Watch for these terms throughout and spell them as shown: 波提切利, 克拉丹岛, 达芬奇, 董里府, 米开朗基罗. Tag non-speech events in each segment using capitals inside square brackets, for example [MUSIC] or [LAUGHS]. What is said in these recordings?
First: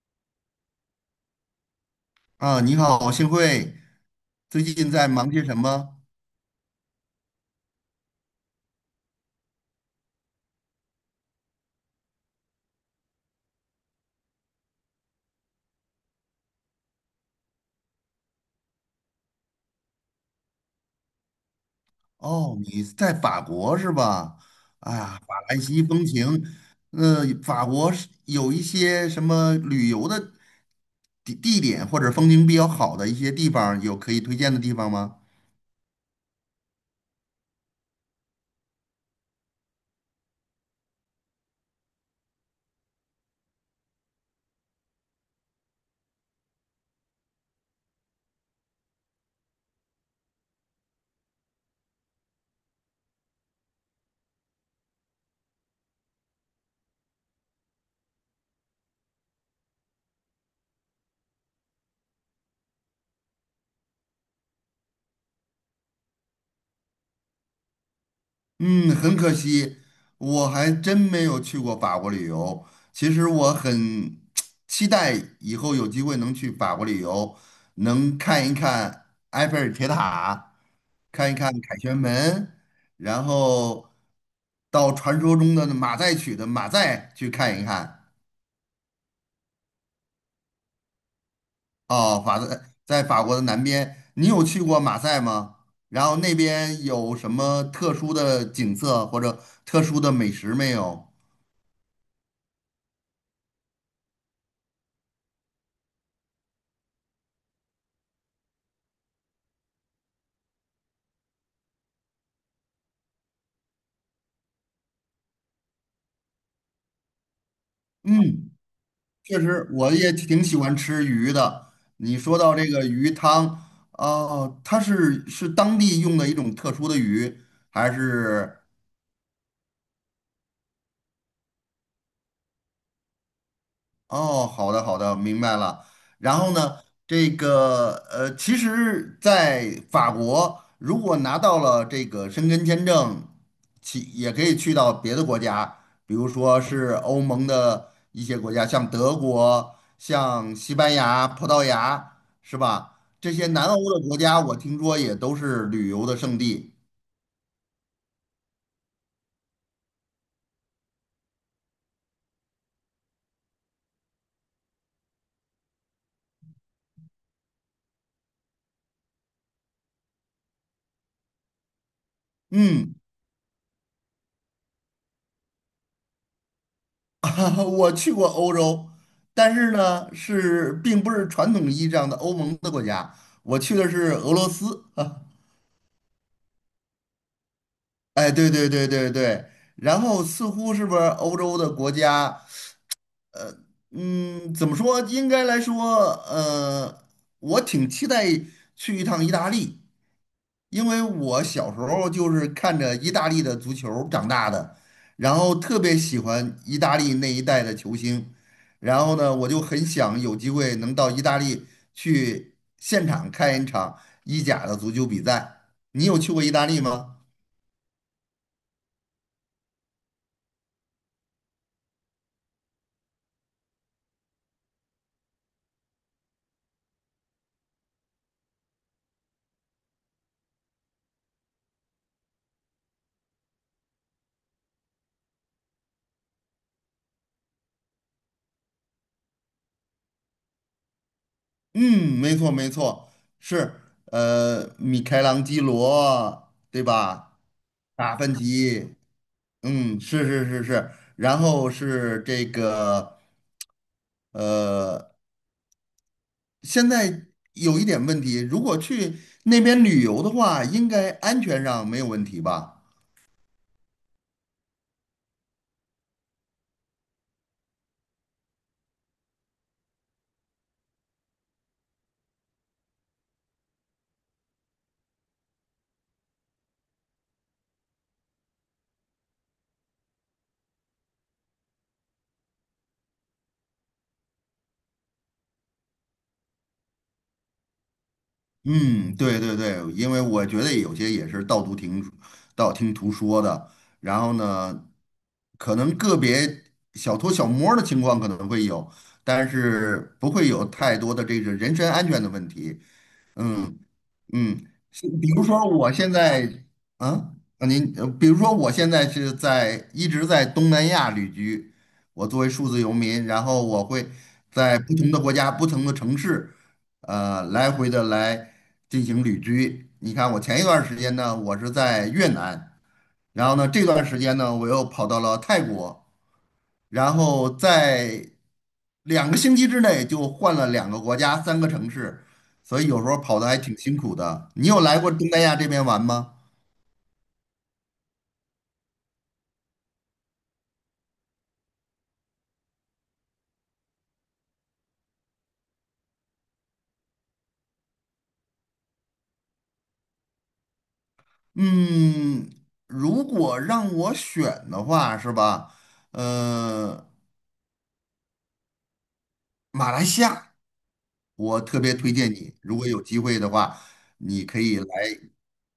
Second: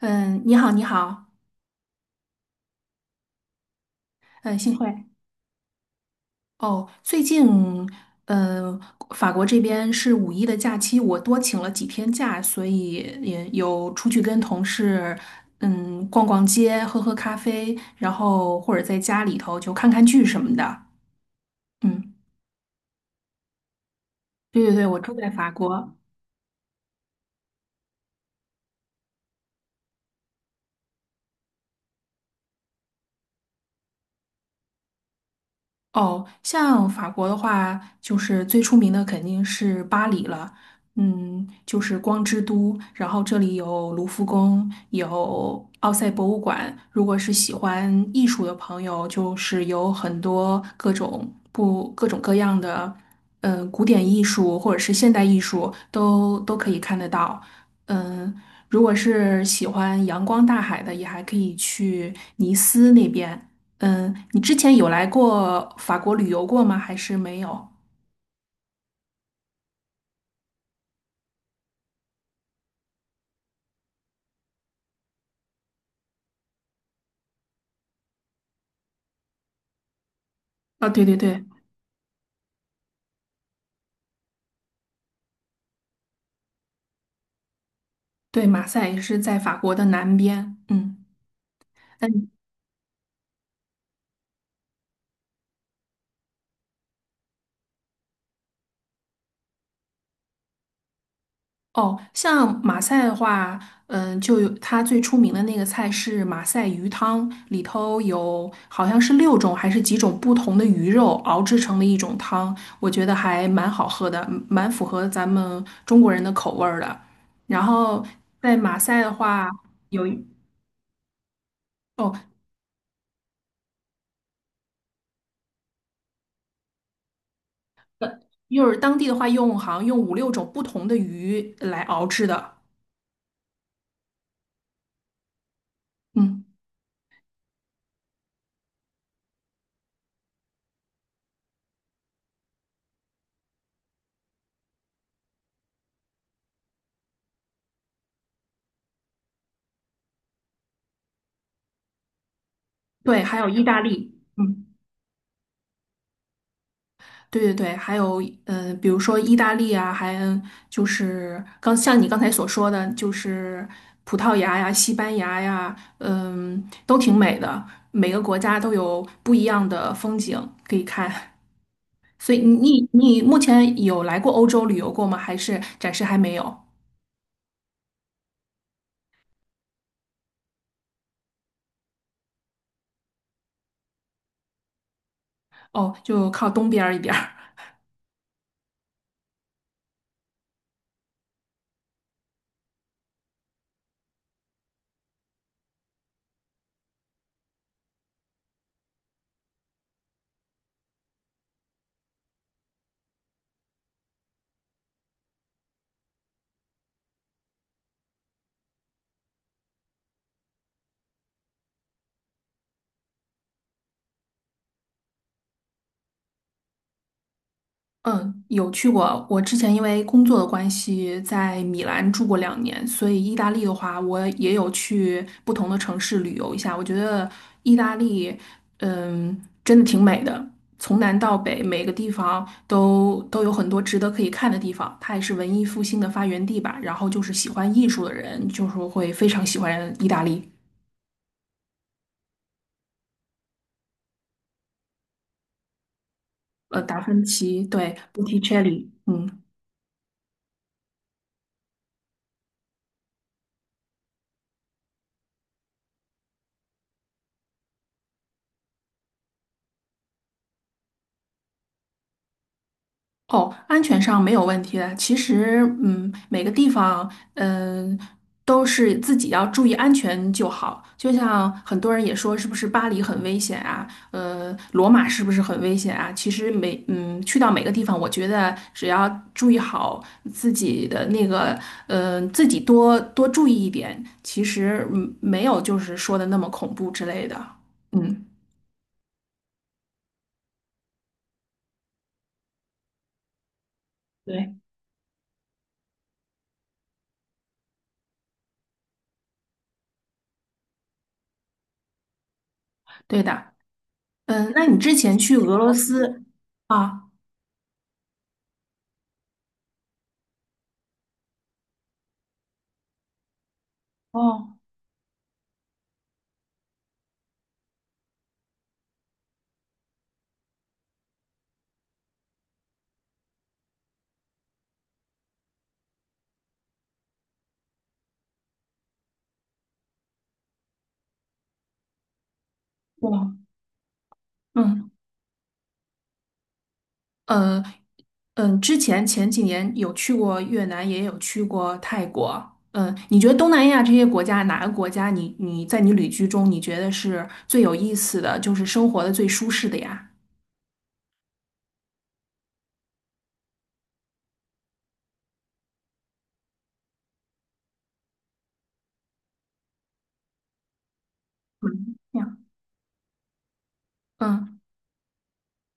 嗯，你好，你好，啊，你好，幸会。嗯，最幸近在会。忙些什么？哦，最近，呃，法国这边是五一的假期，我多请了几天假，所以也有出去跟同事，逛逛街，喝喝咖啡，然后或者在家里头就看看剧什么的。嗯，哦，你在法国是吧？对对对，我住啊，在法法兰西国。风情。法国是有一些什么旅游的地点或者风景比较好的一些地方，有可以推荐的地方吗？哦，像法国的话，就是最出名的肯定是巴黎了，就是光之都。然后这里有卢浮宫，有奥赛博物馆。如果是喜欢艺术的朋友，就是有很多各种不各种各样的，古典艺术或者是现代艺术都可以看得到。嗯，如果是喜欢阳光大海的，也还可以去尼斯那边。你之前有来过法国旅游过吗？还是没有？嗯，很可惜，我还真没有去过法国旅游。其实我很 [TSK] 期待以后有机会能去法国旅游，能看一看埃菲尔铁塔，啊，对对看一对看凯旋门，然后到传说中的马赛曲的马赛去看一看。对，马赛也是在法国的南边。嗯，那哦，你在法国的南边，你有去过马赛吗？然后那边有什么特殊的景色或者特殊的美食没有？哦，像马赛的话，就有它最出名的那个菜是马赛鱼汤，里头有好像是六种还是几种不同的鱼肉熬制成的一种汤，我觉得还蛮好喝的，蛮符合咱们中国人的口味儿的。然后嗯。在马赛的确话，实，我有也一。挺喜欢吃鱼的。哦，你说到这个鱼汤，哦，它是当地用的一种特殊的鱼，还是？就是当地的话用好像用五六种不同的鱼来熬制的，哦，好的好的，明白了。然嗯，后呢，其实，在法国，如果拿到了这个申根签证，其也可以去到别的国家，比如说是欧盟的一些国家，像德国、像西班牙、葡萄牙，是吧？对，这还些有意南欧大的国利，家，我嗯，听说也都是旅游的胜地。对对对，还有比如说意大利啊，还就是像你刚才所说的，就是葡萄牙呀、西班牙呀，都挺美的，每个国家都有不一样的风景可以看。所以你嗯。你目前有来过欧洲旅游过吗？还是暂时还没有？[LAUGHS] 啊，我去过欧洲，但是呢，是并不是传统意义上的欧盟的国家，我去的是俄罗斯。[LAUGHS] 啊，哦，就靠东边儿一点儿。哎，对对对对对，然后似乎是不是欧洲的国家，嗯，怎么说？应该来说，呃，我挺期待去一趟意大利。因为我小时候就是看着意大利的足球长大的，然后特别喜欢意大利那一代的球星，然后呢，我就很想有机会能到意大利去现场看一场意甲的足球比赛。你有去过意大利吗？嗯，有去过。我之前因为工作的关系，在米兰住过2年，所以意大利的话，我也有去不同的城市旅游一下。我觉得意大利，真的挺美的，从南到北，每个地方都有很多值得可以看的地方。它也是文艺复兴的发源地吧。然后就是喜欢艺术的人，就是会非常喜欢意大利。嗯，没错没错，是米开朗基罗，对达芬吧？奇，对 达 b 芬提切利奇，嗯，是是是是，然后是这个呃。现在有一点问题，如果去那边旅游的话，应该安全上没有问题吧？哦，安全上没有问题的。其实，每个地方，都是自己要注意安全就好。就像很多人也说，是不是巴黎很危险啊？罗马是不是很危险啊？其实去到每个地方，我觉得只要注意好自己的那个，自己多多注意一点，其实，没有就是说的那么恐怖之类的。嗯，嗯，对对对，因为我觉得有些也是道听途说的，然后对，呢，可能个别小偷小摸儿的情况可能会有，但是不会有太多的这个人身安全的问题。对的。嗯，嗯，那你之前去俄罗斯啊？啊，比如说我现在是在一直在东南亚旅居，我作为数字游民，然后我会哦。在不同的国家、不同的城市，来回的来进行旅居。你看，我前一段时间呢，我是在越南，然后呢，这段时间呢，我又跑到了泰国，然后在两个星期之内就换了两个国家、三个城市，所以有时候哇，跑的还挺辛苦的。你有嗯来过东南亚这边玩吗？呃之前前几年有去过越南，也有去过泰国。嗯，你觉得东南亚这些国家，哪个国家你在你旅居中，你觉得是最有意思的，就是生活的最舒适的呀？嗯，如果让我选的话，是吧？呃，马来西亚，我特别嗯，推这荐样你，如果有机会的话，你可嗯，以来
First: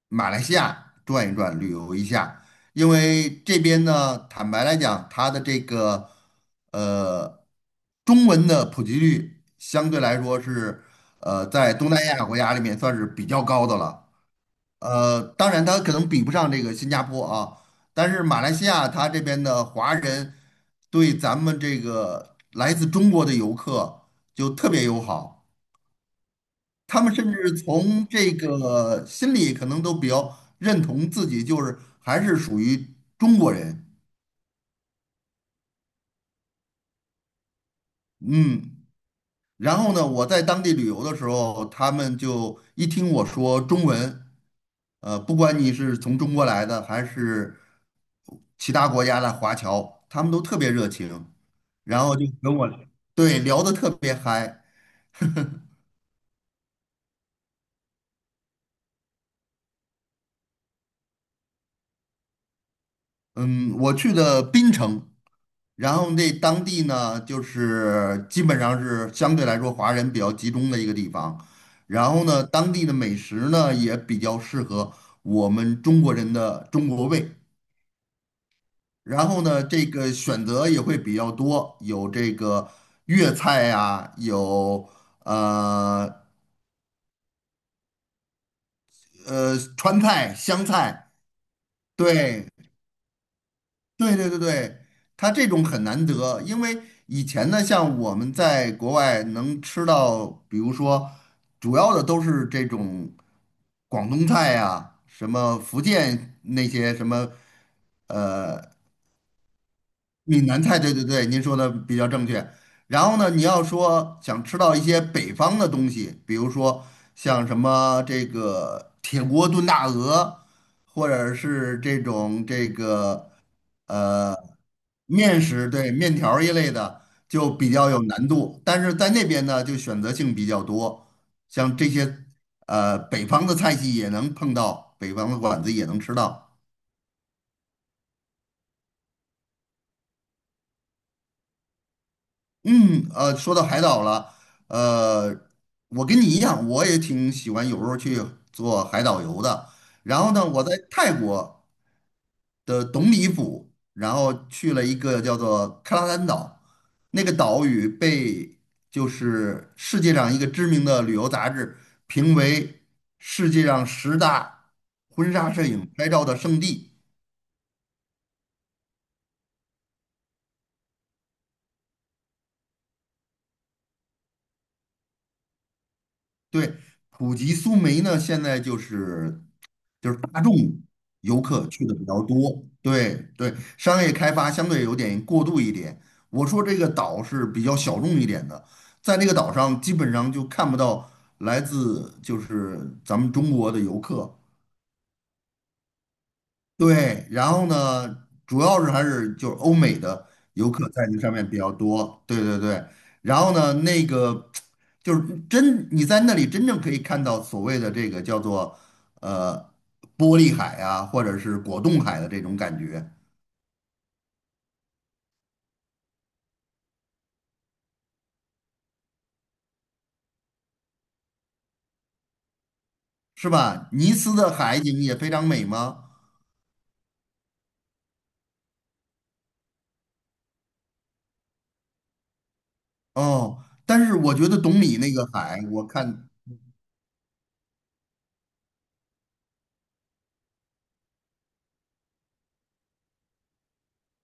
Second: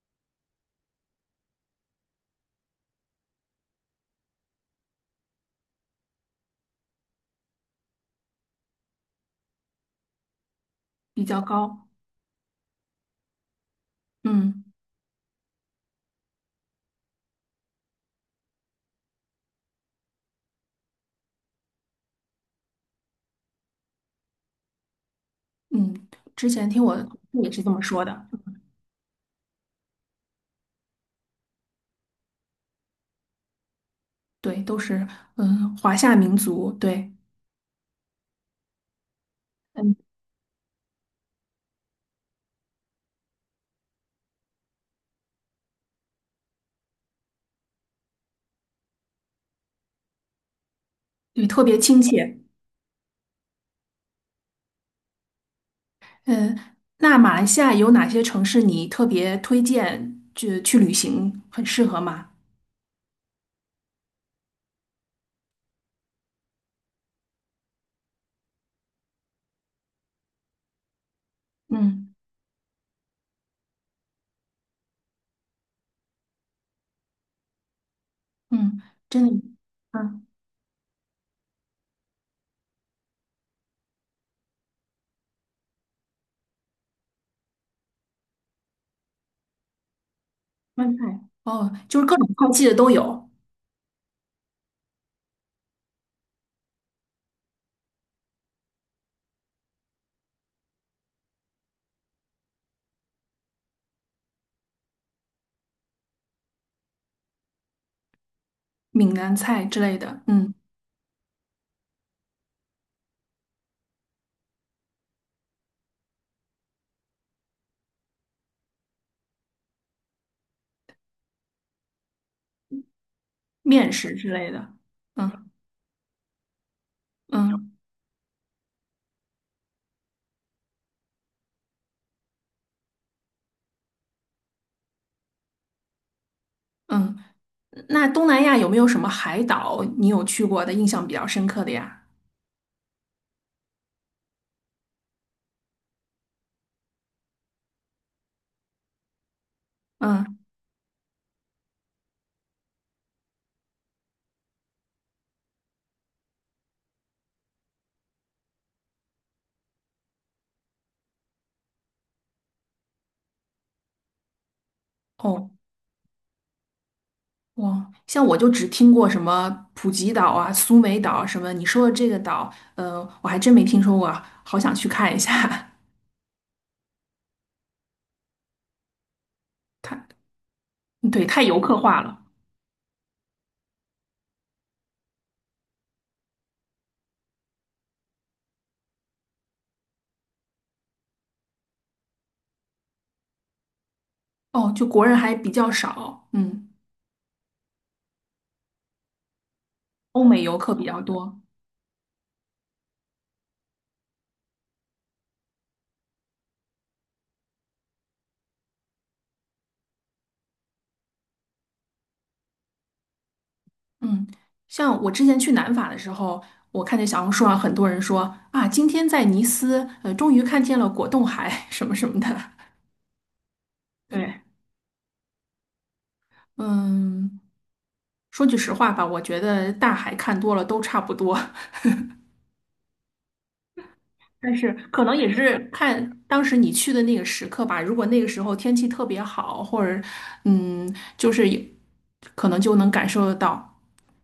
马来西亚转一转，旅游一下。因为这边呢，坦白来讲，它的呃中文的普及率相对来说比较在高，东南亚国家里面算是比较高的了。嗯呃，当然它可能比不上这个新加坡啊，但是马来西亚它这边的华人对咱们这个来自中国的游客就特别友好。嗯，之前听我他同们甚事也至是这么说从的，这个心里可能都比较认同自己，就是还是属于中国人。对，都是华夏民族，对，嗯，然后嗯呢，我在当地旅游的时候，他们就一听我说中文，不管你是从中国来的还是其他国家的华侨，他们都特别热情，对，特别亲然后就切，跟我对聊得特别嗨。嗯，那马来西亚有哪些城市你特别推荐去旅行，很适合吗？嗯，我去的槟城，然后那当地呢，就是基本上是相对来说华人比较集中的一个地方，嗯然后呢，当地的美食呢也比较适合我们中国人的中国胃，嗯，真然后的，呢，这个嗯，选择也会比较多，有这个粤菜呀，有呃川菜、湘川菜，菜哦，就是各种对，菜系的都有，对对对对，它这种很难得，因为以前呢，像我们在国外能吃到，比如说主要的都是这种广东菜呀、什么福建那些什么，呃。闽南菜之类的，闽南菜，对对对，您说的比较正确。然后呢，你要说想吃到一些北方的东西，比如说像什么这个铁锅炖大鹅，或者是这种这个面食之呃类的，面嗯食，对，面条儿一类的，就嗯比较有难度。但是在那边呢，就选择性比较多，像这些北方的菜系也能碰到，北方的馆子也能吃到。嗯。那东南亚有没有什么海岛你有去过的，印象比较深刻的呀？嗯，说到海岛了，呃，我跟你一样，我也挺喜欢有时候去做海岛游的。然后嗯，呢，我在泰国的董里府，然后去了一个叫做克拉丹岛，那个岛屿被就是世界上一个知名的旅游杂志评为世界上十大婚哦。纱摄影拍照的圣地。哇，像我就只听过什么普吉岛啊、苏梅岛啊什么，你说的这个岛，我还真没听说过啊，好想去看一下。对，普吉苏梅呢，现在就是大众 [LAUGHS] 对，游太游客客去的化比了。较多，对对，商业开发相对有点过度一点。我说这个岛是比较小众一点的，在那个岛上基本上就看不到来自就是咱们中国的游客，哦，就国人还比较少，对，然后呢，主要是还是就是欧美欧的美游游客比客较在那上多。面比较多，对对对。然后呢，就是真你在那里真正可以看到所谓的这个叫做呃玻璃海啊，或者是果冻海的这种感觉，嗯，像我之前去南法的时候，我看见小红书上很多人说啊，今天在尼斯，终于看见了果冻海 [LAUGHS] 什么什么的。是吧？尼斯对，的海景也非常美吗？嗯，说句实话吧，我觉得大海看多了都差不多。哦，但是我觉但得是懂你可那能个也是海，我看看。当时你去的那个时刻吧。如果那个时候天气特别好，或者嗯，就是也可能就能感受得到。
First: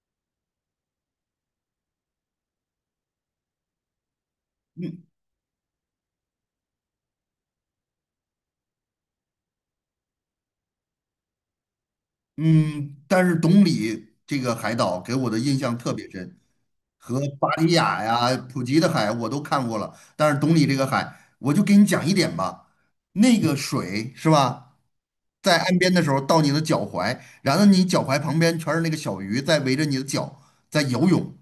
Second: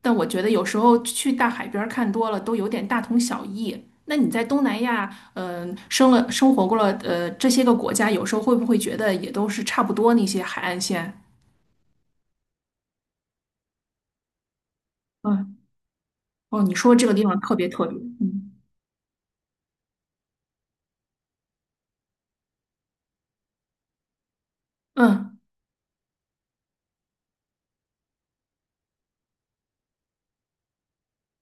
但我觉得有时候去大海边儿看多了，都有点大同小异。那你在东南嗯亚，生活过了，这些个国家，有时候会不会觉得也都是差不多那些海岸线？嗯，但是董里这个海岛给我的嗯，印象特别深，哦，你说这个和地方巴特别里特别，雅呀、嗯普吉的海我都看过了，但是董里这个海，我就给你讲一点吧，那个水是吧，嗯。在岸边的时候到你的脚踝，然后你脚踝旁边全是那个小鱼在围着你的脚在游泳。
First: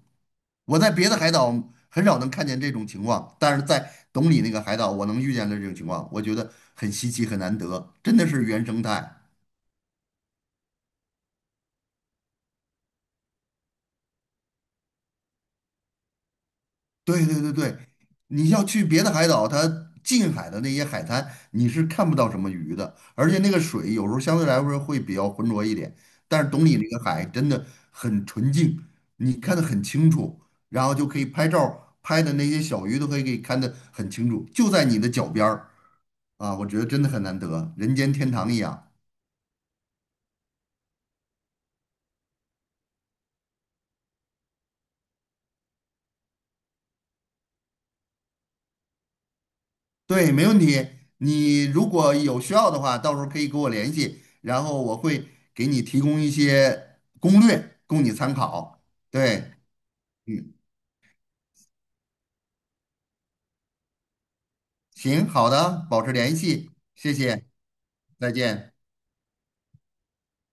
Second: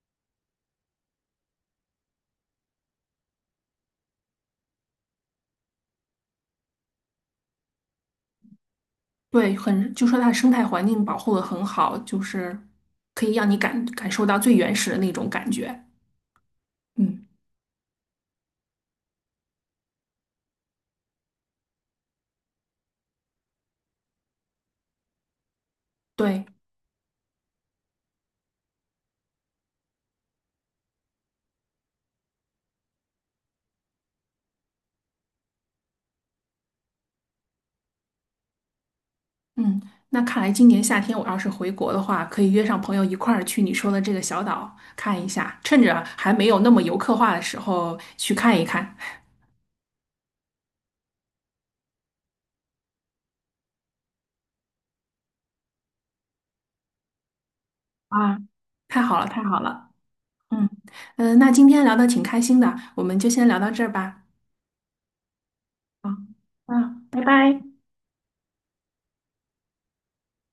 我在别的海岛很少能看见这种情况，但是在董里那个海岛，我能遇见的这种情况，我觉得很稀奇，很难得，真的是原生态。对，很，就说它的生态环境保护的很好，就是可以让你感受到最原始的那种感觉。嗯，对对对对，你要去别的海岛，它近海的那些海滩，你是看不到什么鱼的，而且那个水有时候相对来说会比较浑浊一点，但对，是懂你那个海真的很纯净，你看得很清楚，然后就可以拍照儿拍的那些小鱼都可以给看得很清楚，就在你的脚边儿啊，我觉得真的很难得，人间天堂一样。嗯，那看来今年夏天我要是回国的话，可以约上朋友一块儿去你说的这个小岛看一下，趁着还没有那么游客化的时候去看一看。对，没问题。你如果有需要的话，到时候可以跟我联系，然后我会给你提供一些攻略供你参啊，考。太好了，对，太好了。嗯，嗯，那今天聊的挺开心的，我们就先聊到这儿吧。行，好的，保持啊，联系，谢拜谢，拜。再见。